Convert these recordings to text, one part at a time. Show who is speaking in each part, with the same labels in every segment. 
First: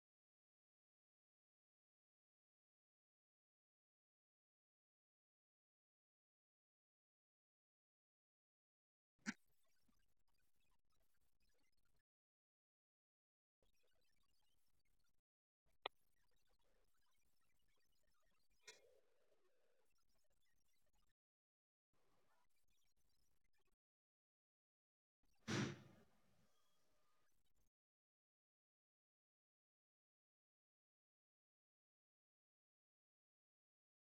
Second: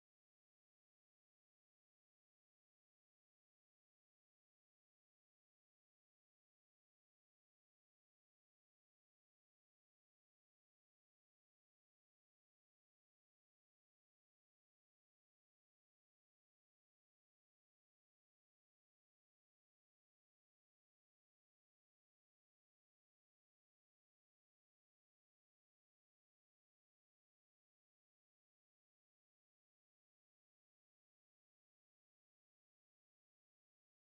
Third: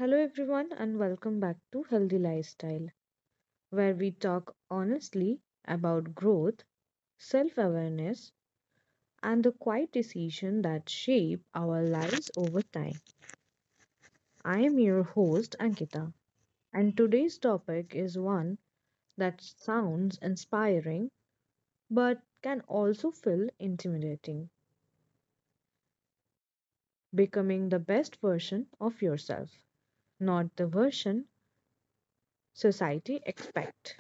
Speaker 1: Hello, everyone, and welcome back to Healthy Lifestyle, where we talk honestly about growth, self awareness, and the quiet decisions that shape our lives over time. I am your host, Ankita, and today's topic is one that sounds inspiring but can also feel intimidating becoming the best version of yourself, not the version society expect,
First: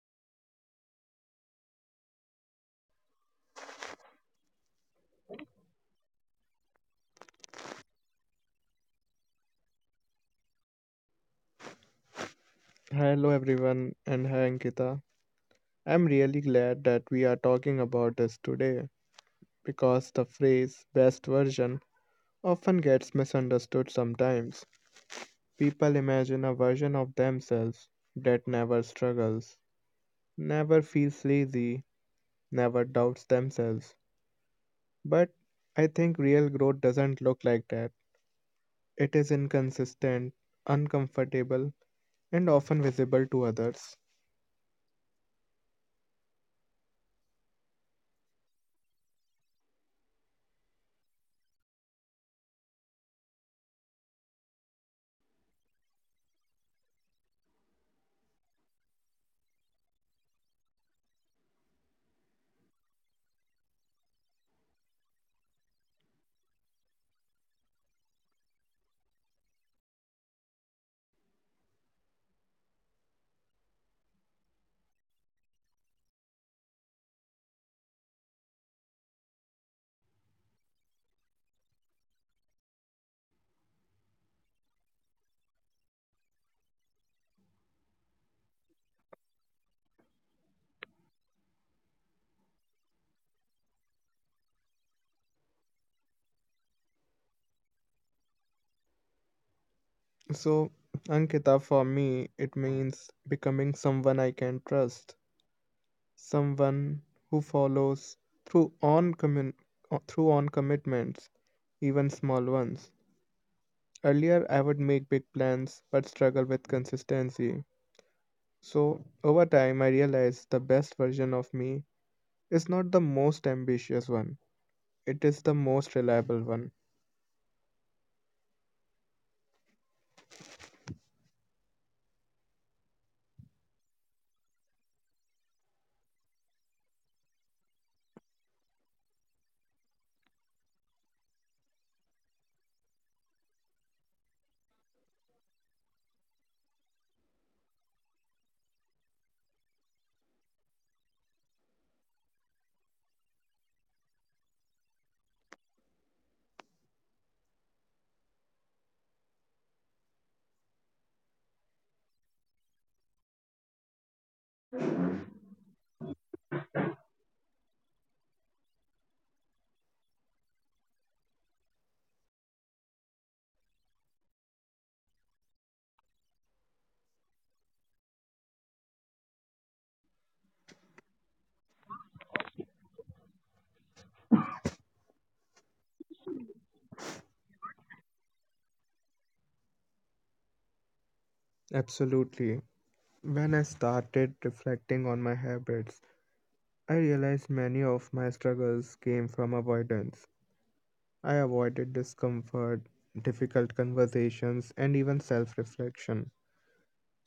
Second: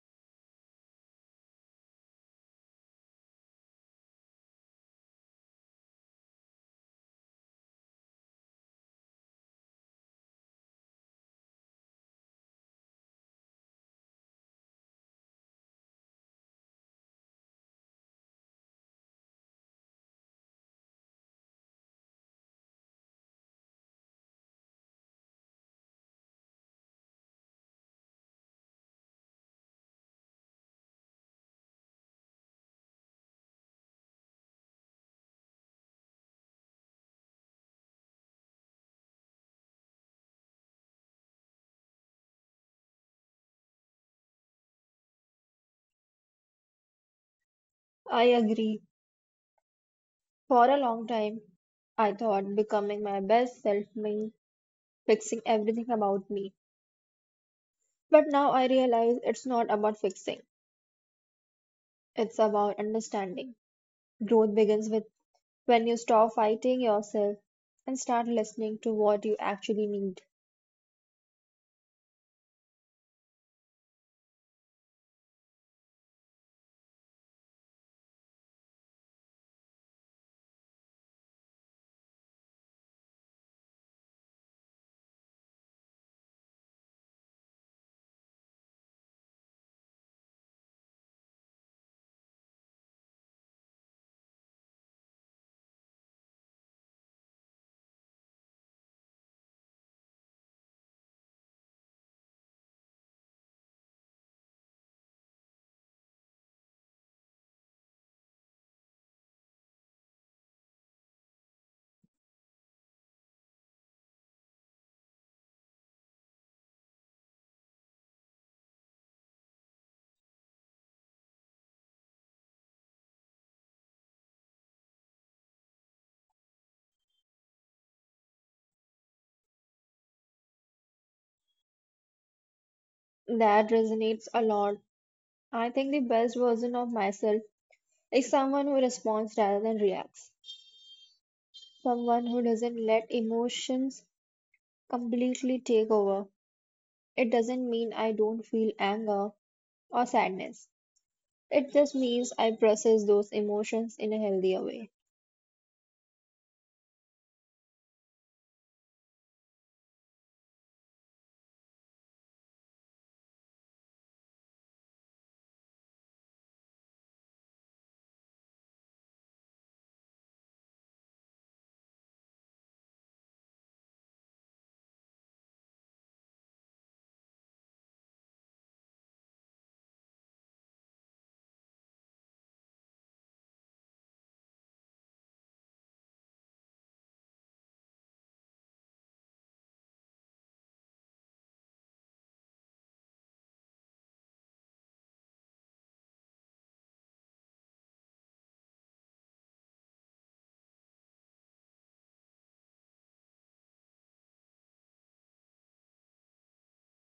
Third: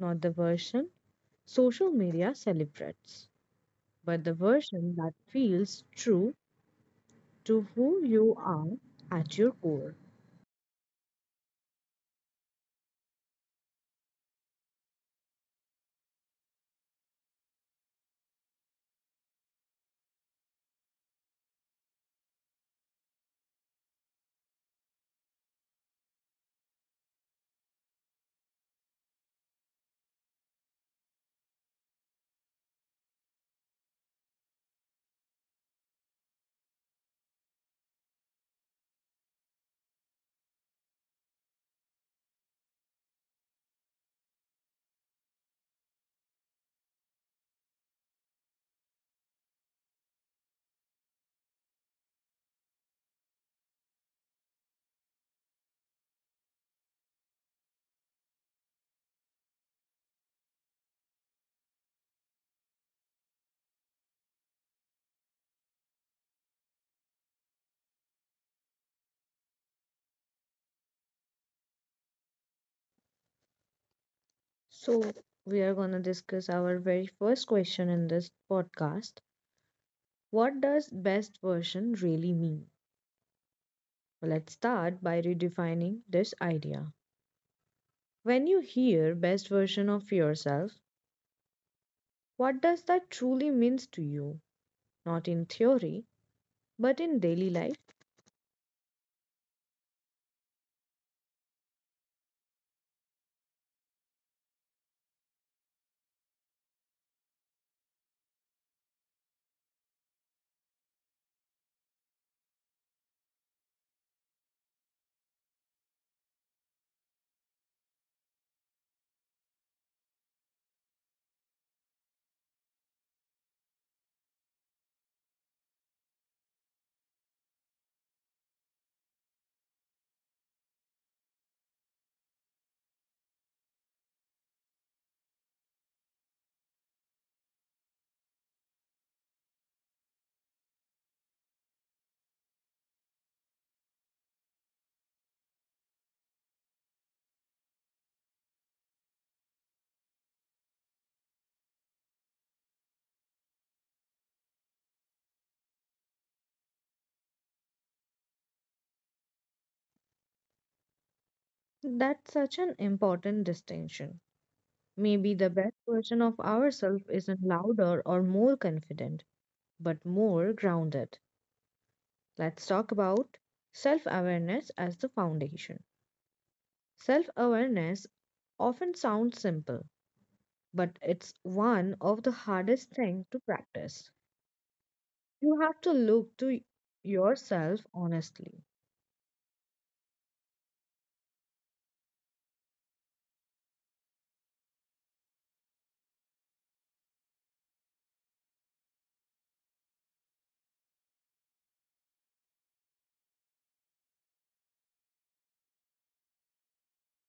Speaker 1: not the version social media celebrates, but the version that feels true to who you are at your core.
Speaker 2: Hello everyone and hi Ankita. I'm really glad that we are talking about this today because the phrase best version often gets misunderstood sometimes. People imagine a version of themselves that never struggles, never feels lazy, never doubts themselves. But I think real growth doesn't look like that. It is inconsistent, uncomfortable, and often visible to others.
Speaker 3: I agree. For a long time, I thought becoming my best self meant fixing everything about me. But now I realize it's not about fixing, it's about understanding. Growth begins with when you stop fighting yourself and start listening to what you actually need.
Speaker 1: So, we are going to discuss our very first question in this podcast. What does best version really mean? Well, let's start by redefining this idea. When you hear best version of yourself, what does that truly means to you? Not in theory, but in daily life.
Speaker 2: So, Ankita, for me, it means becoming someone I can trust, someone who follows through on commun- through on commitments, even small ones. Earlier, I would make big plans but struggle with consistency. So, over time, I realized the best version of me is not the most ambitious one, it is the most reliable one.
Speaker 3: That resonates a lot. I think the best version of myself is someone who responds rather than reacts, someone who doesn't let emotions completely take over. It doesn't mean I don't feel anger or sadness. It just means I process those emotions in a healthier way.
Speaker 1: That's such an important distinction. Maybe the best version of ourselves isn't louder or more confident, but more grounded. Let's talk about self awareness as the foundation. Self awareness often sounds simple, but it's one of the hardest things to practice. You have to look to yourself honestly.
Speaker 2: Absolutely. When I started reflecting on my habits, I realized many of my struggles came from avoidance. I avoided discomfort, difficult conversations, and even self reflection.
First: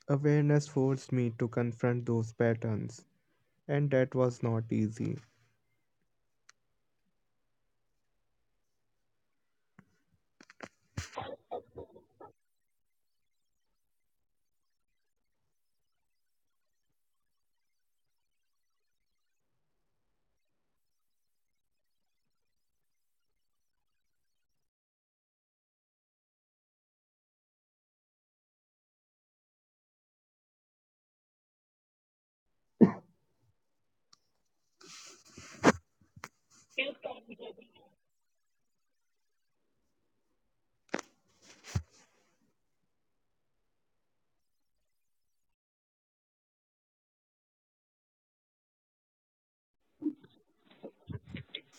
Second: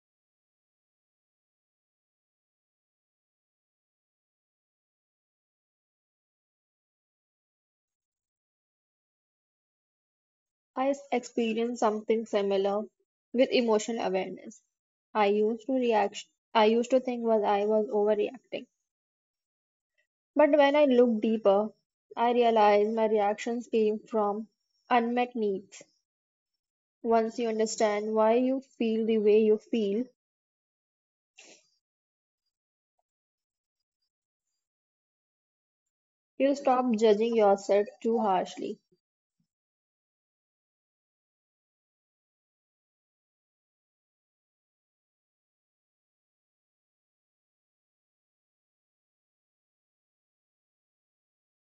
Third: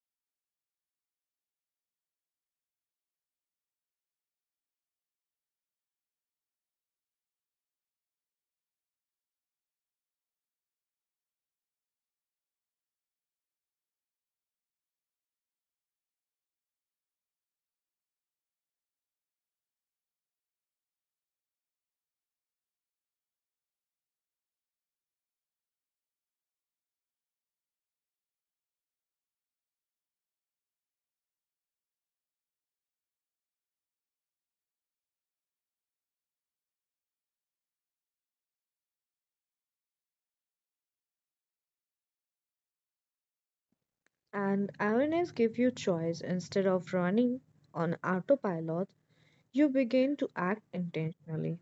Speaker 2: Awareness forced me to confront those patterns, and that was not easy.
Speaker 3: I experience something similar with emotional awareness. I used to react I used to think was I was overreacting. But when I look deeper, I realize my reactions came from unmet needs. Once you understand why you feel the way you feel, you stop judging yourself too harshly.
Speaker 1: And awareness gives you choice instead of running on autopilot, you begin to act intentionally.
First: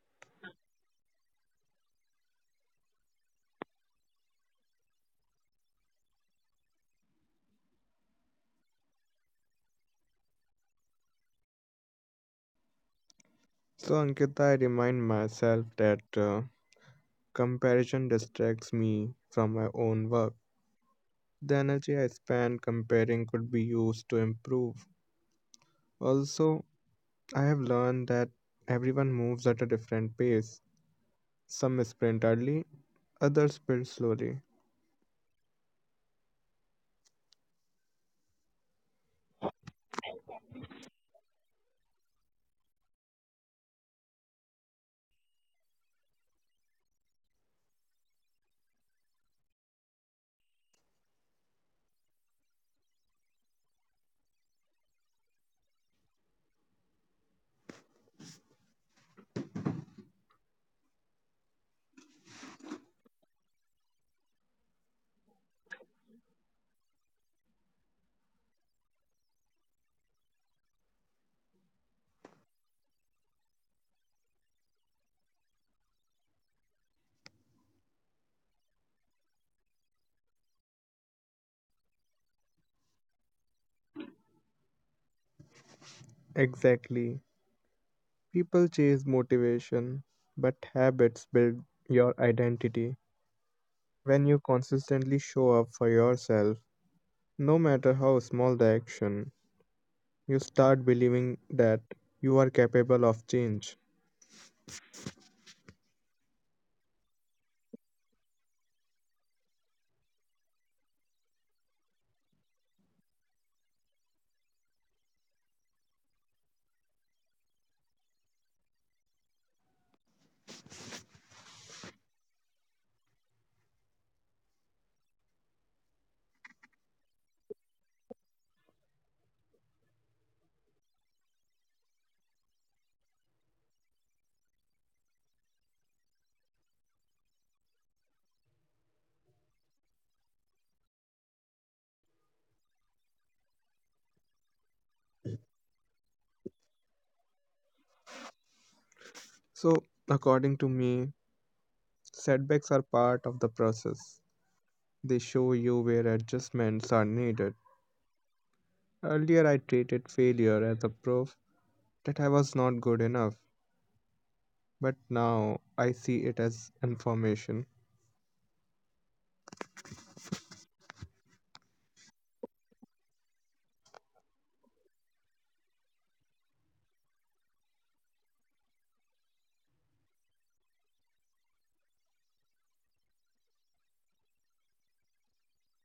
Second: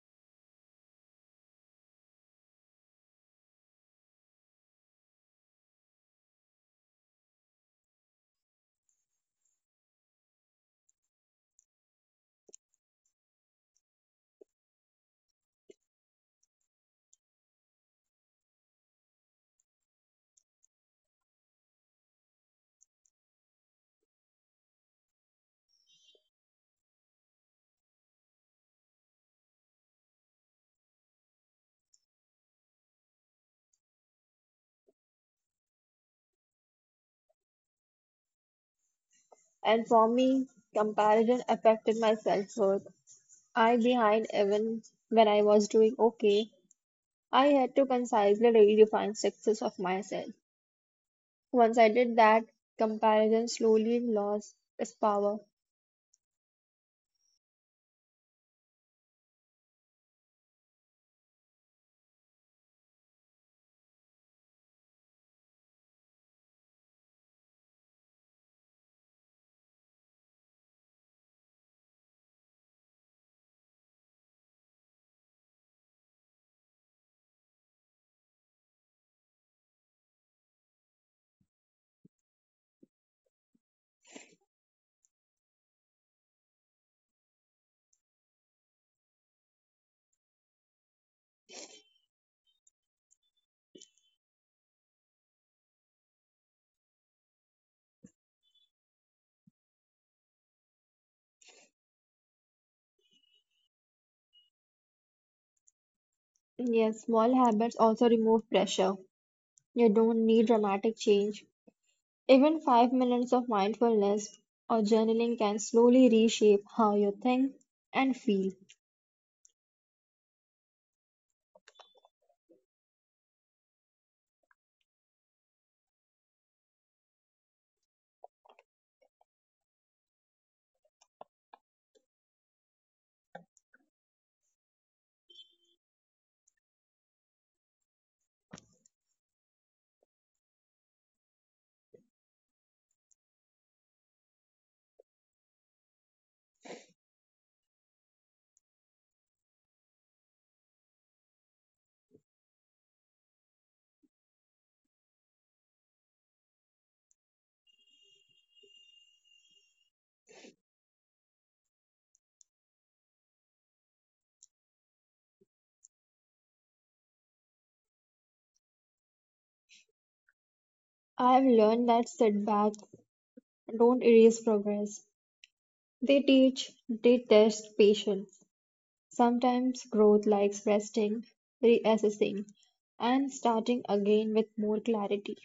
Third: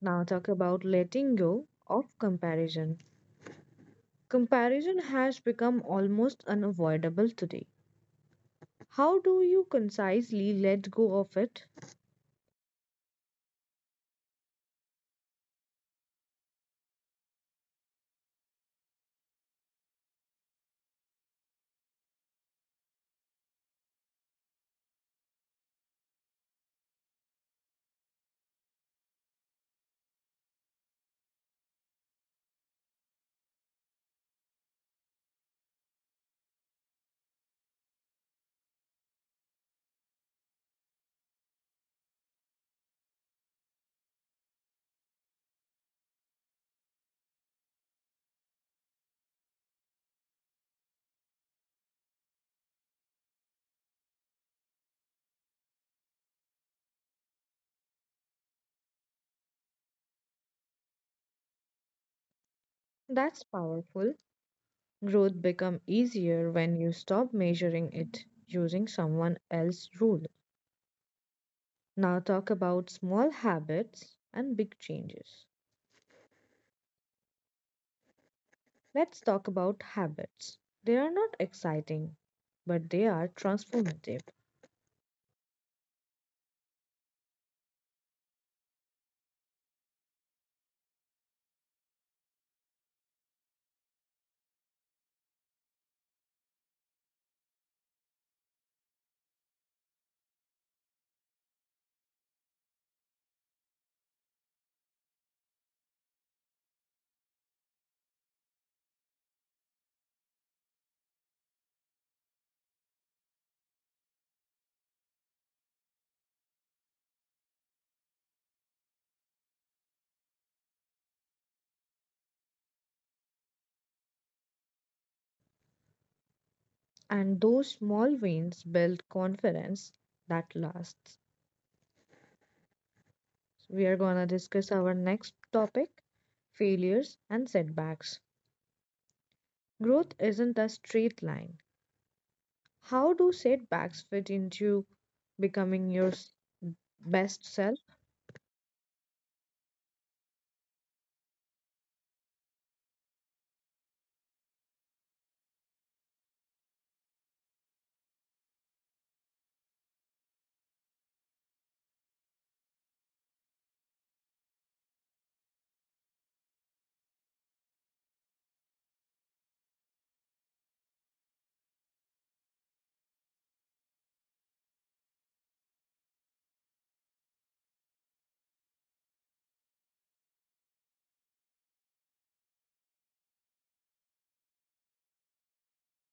Speaker 1: Now talk about letting go of comparison. Comparison has become almost unavoidable today. How do you concisely let go of it?
Speaker 2: So, Ankita, I remind myself that comparison distracts me from my own work. The energy I spend comparing could be used to improve. Also, I have learned that everyone moves at a different pace. Some sprint early, others build slowly.
Speaker 3: And for me, comparison affected my self-worth. I behind even when I was doing okay. I had to concisely redefine success of myself. Once I did that, comparison slowly lost its power.
Speaker 1: That's powerful. Growth become easier when you stop measuring it using someone else's rule. Now talk about small habits and big changes. Let's talk about habits. They are not exciting, but they are transformative.
Speaker 2: Exactly. People chase motivation, but habits build your identity. When you consistently show up for yourself, no matter how small the action, you start believing that you are capable of change.
Speaker 3: Yes, small habits also remove pressure. You don't need dramatic change. Even 5 minutes of mindfulness or journaling can slowly reshape how you think and feel.
Speaker 1: And those small wins build confidence that lasts. We are going to discuss our next topic failures and setbacks. Growth isn't a straight line. How do setbacks fit into becoming best self?
Speaker 2: So, according to me, setbacks are part of the process. They show you where adjustments are needed. Earlier, I treated failure as a proof that I was not good enough, but now I see it as information.
Speaker 3: I've learned that setbacks don't erase progress. They teach, they test patience. Sometimes growth likes resting, reassessing, and starting again with more clarity.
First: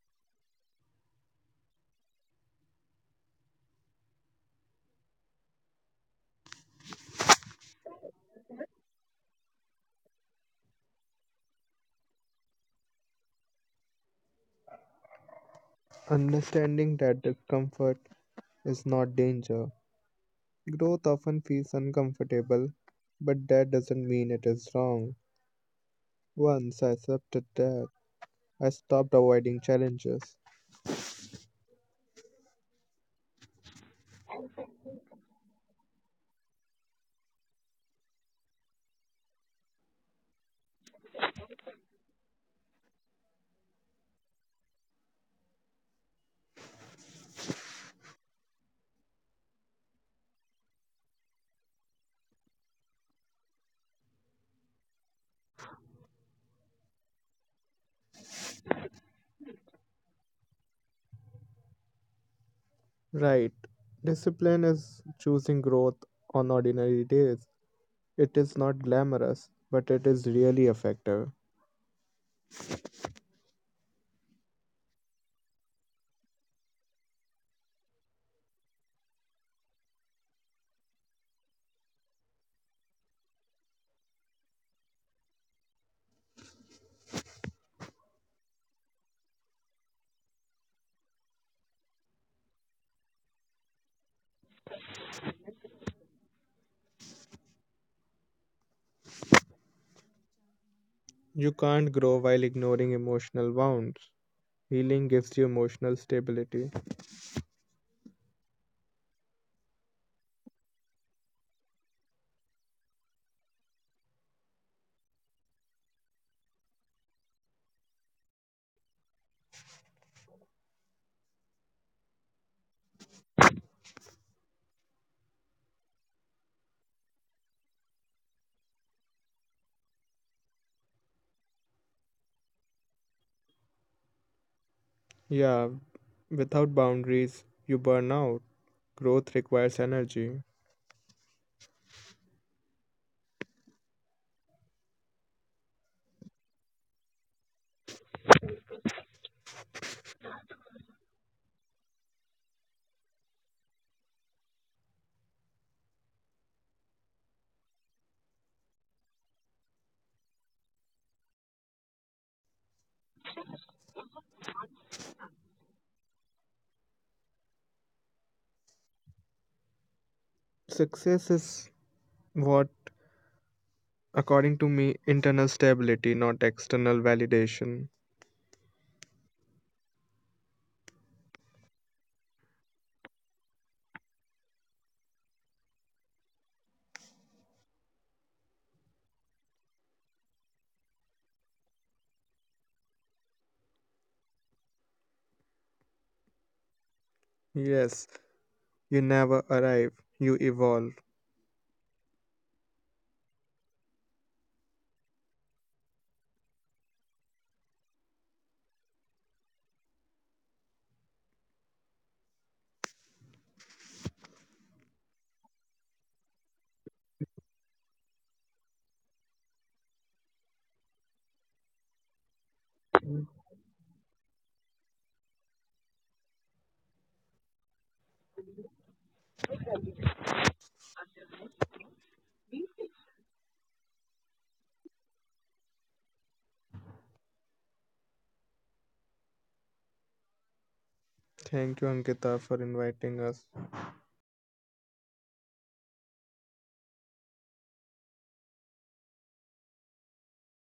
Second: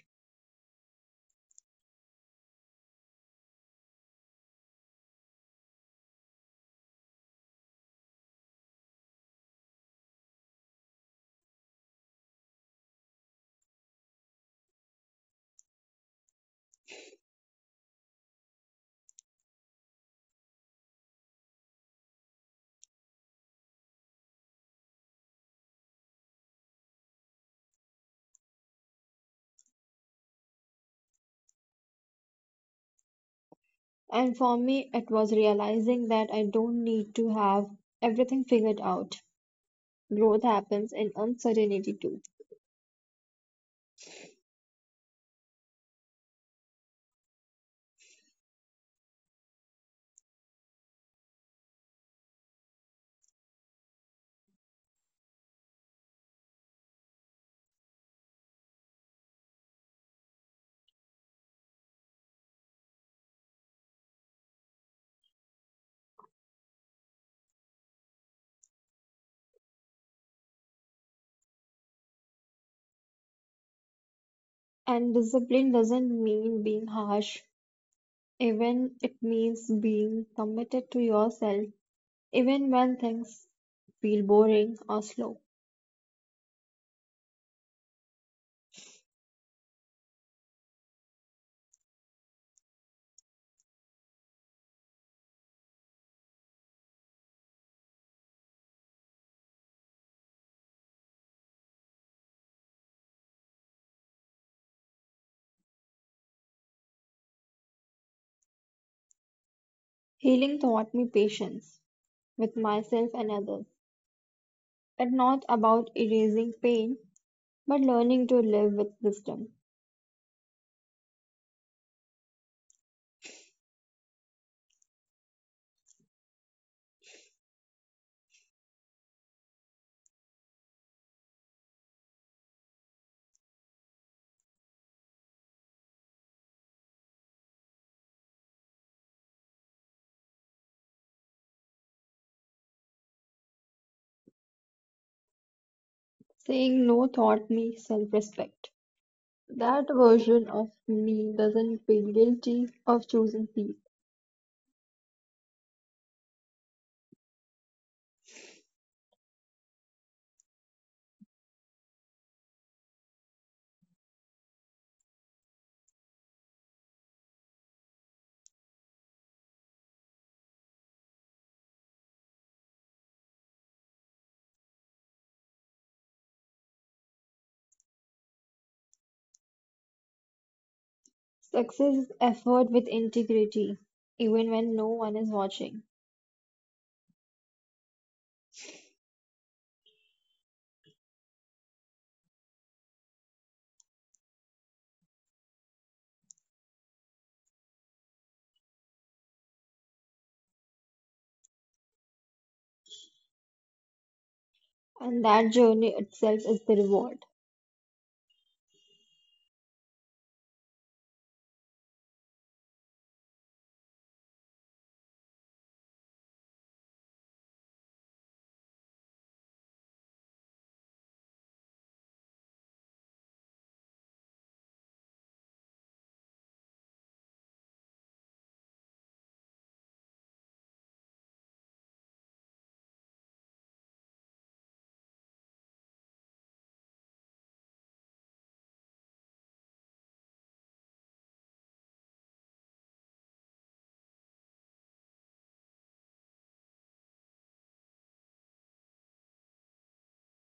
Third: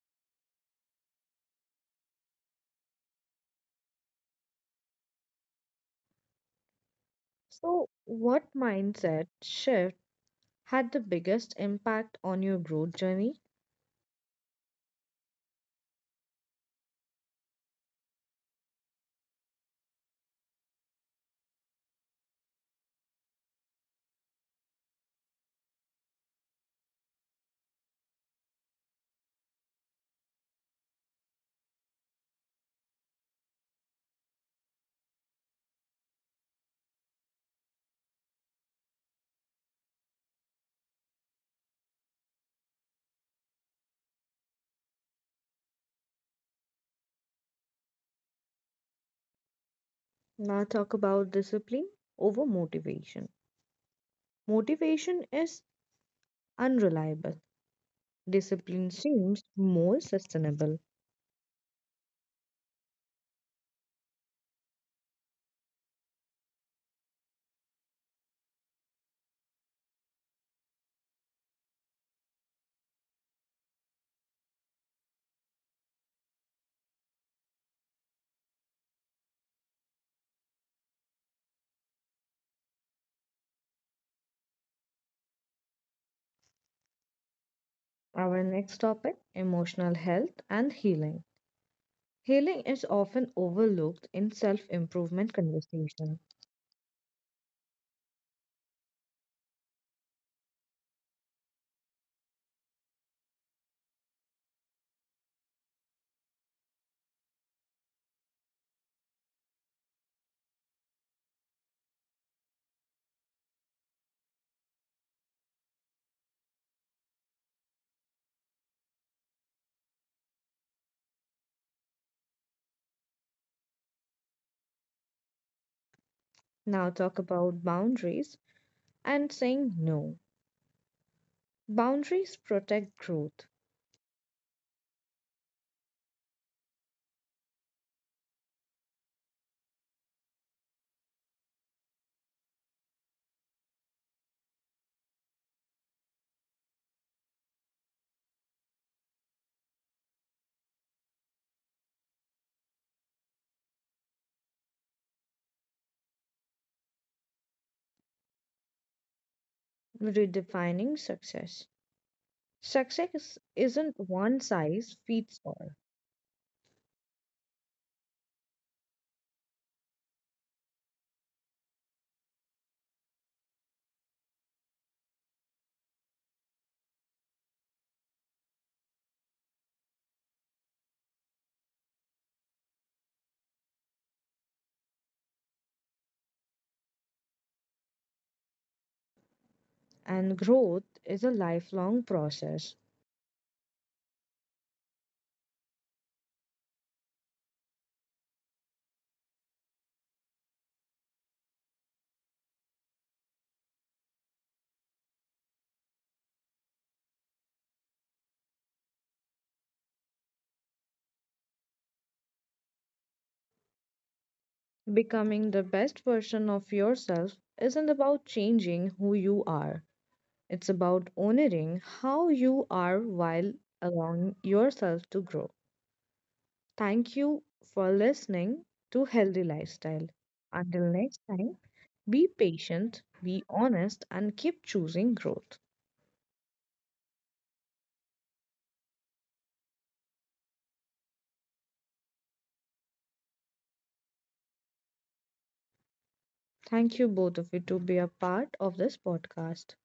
Speaker 1: So, what mindset shift had the biggest impact on your growth journey?
Speaker 2: Understanding that discomfort is not danger. Growth often feels uncomfortable, but that doesn't mean it is wrong. Once I accepted that, I stopped avoiding challenges.
Speaker 3: And for me, it was realizing that I don't need to have everything figured out. Growth happens in uncertainty too.
Speaker 1: Now, talk about discipline over motivation. Motivation is unreliable, discipline seems more sustainable.
Speaker 2: Right. Discipline is choosing growth on ordinary days. It is not glamorous, but it is really effective.
Speaker 3: And discipline doesn't mean being harsh, even it means being committed to yourself, even when things feel boring or slow.
Speaker 1: Our next topic emotional health and healing. Healing is often overlooked in self improvement conversation.
Speaker 2: You can't grow while ignoring emotional wounds. Healing gives you emotional stability.
Speaker 3: Healing taught me patience with myself and others, but not about erasing pain, but learning to live with wisdom.
Speaker 1: Now, talk about boundaries and saying no. Boundaries protect growth,
Speaker 2: Yeah, without boundaries, you burn out. Growth requires energy.
Speaker 3: Saying no taught me self respect. That version of me doesn't feel guilty of choosing peace.
Speaker 1: redefining success. Success isn't one size fits all,
Speaker 2: Success is, what, according to me, internal stability, not external validation.
Speaker 3: Success is effort with integrity, even when no one is watching.
Speaker 1: and growth is a lifelong process.
Speaker 2: Yes, you never arrive, you evolve.
Speaker 3: And that journey itself is the reward.
Speaker 1: Becoming the best version of yourself isn't about changing who you are, it's about honoring how you are while allowing yourself to grow. Thank you for listening to Healthy Lifestyle. Until next time, be patient, be honest, and keep choosing growth.
Speaker 2: Thank you, Ankita, for inviting us.
Speaker 1: Thank you, both of you, to be a part of this podcast.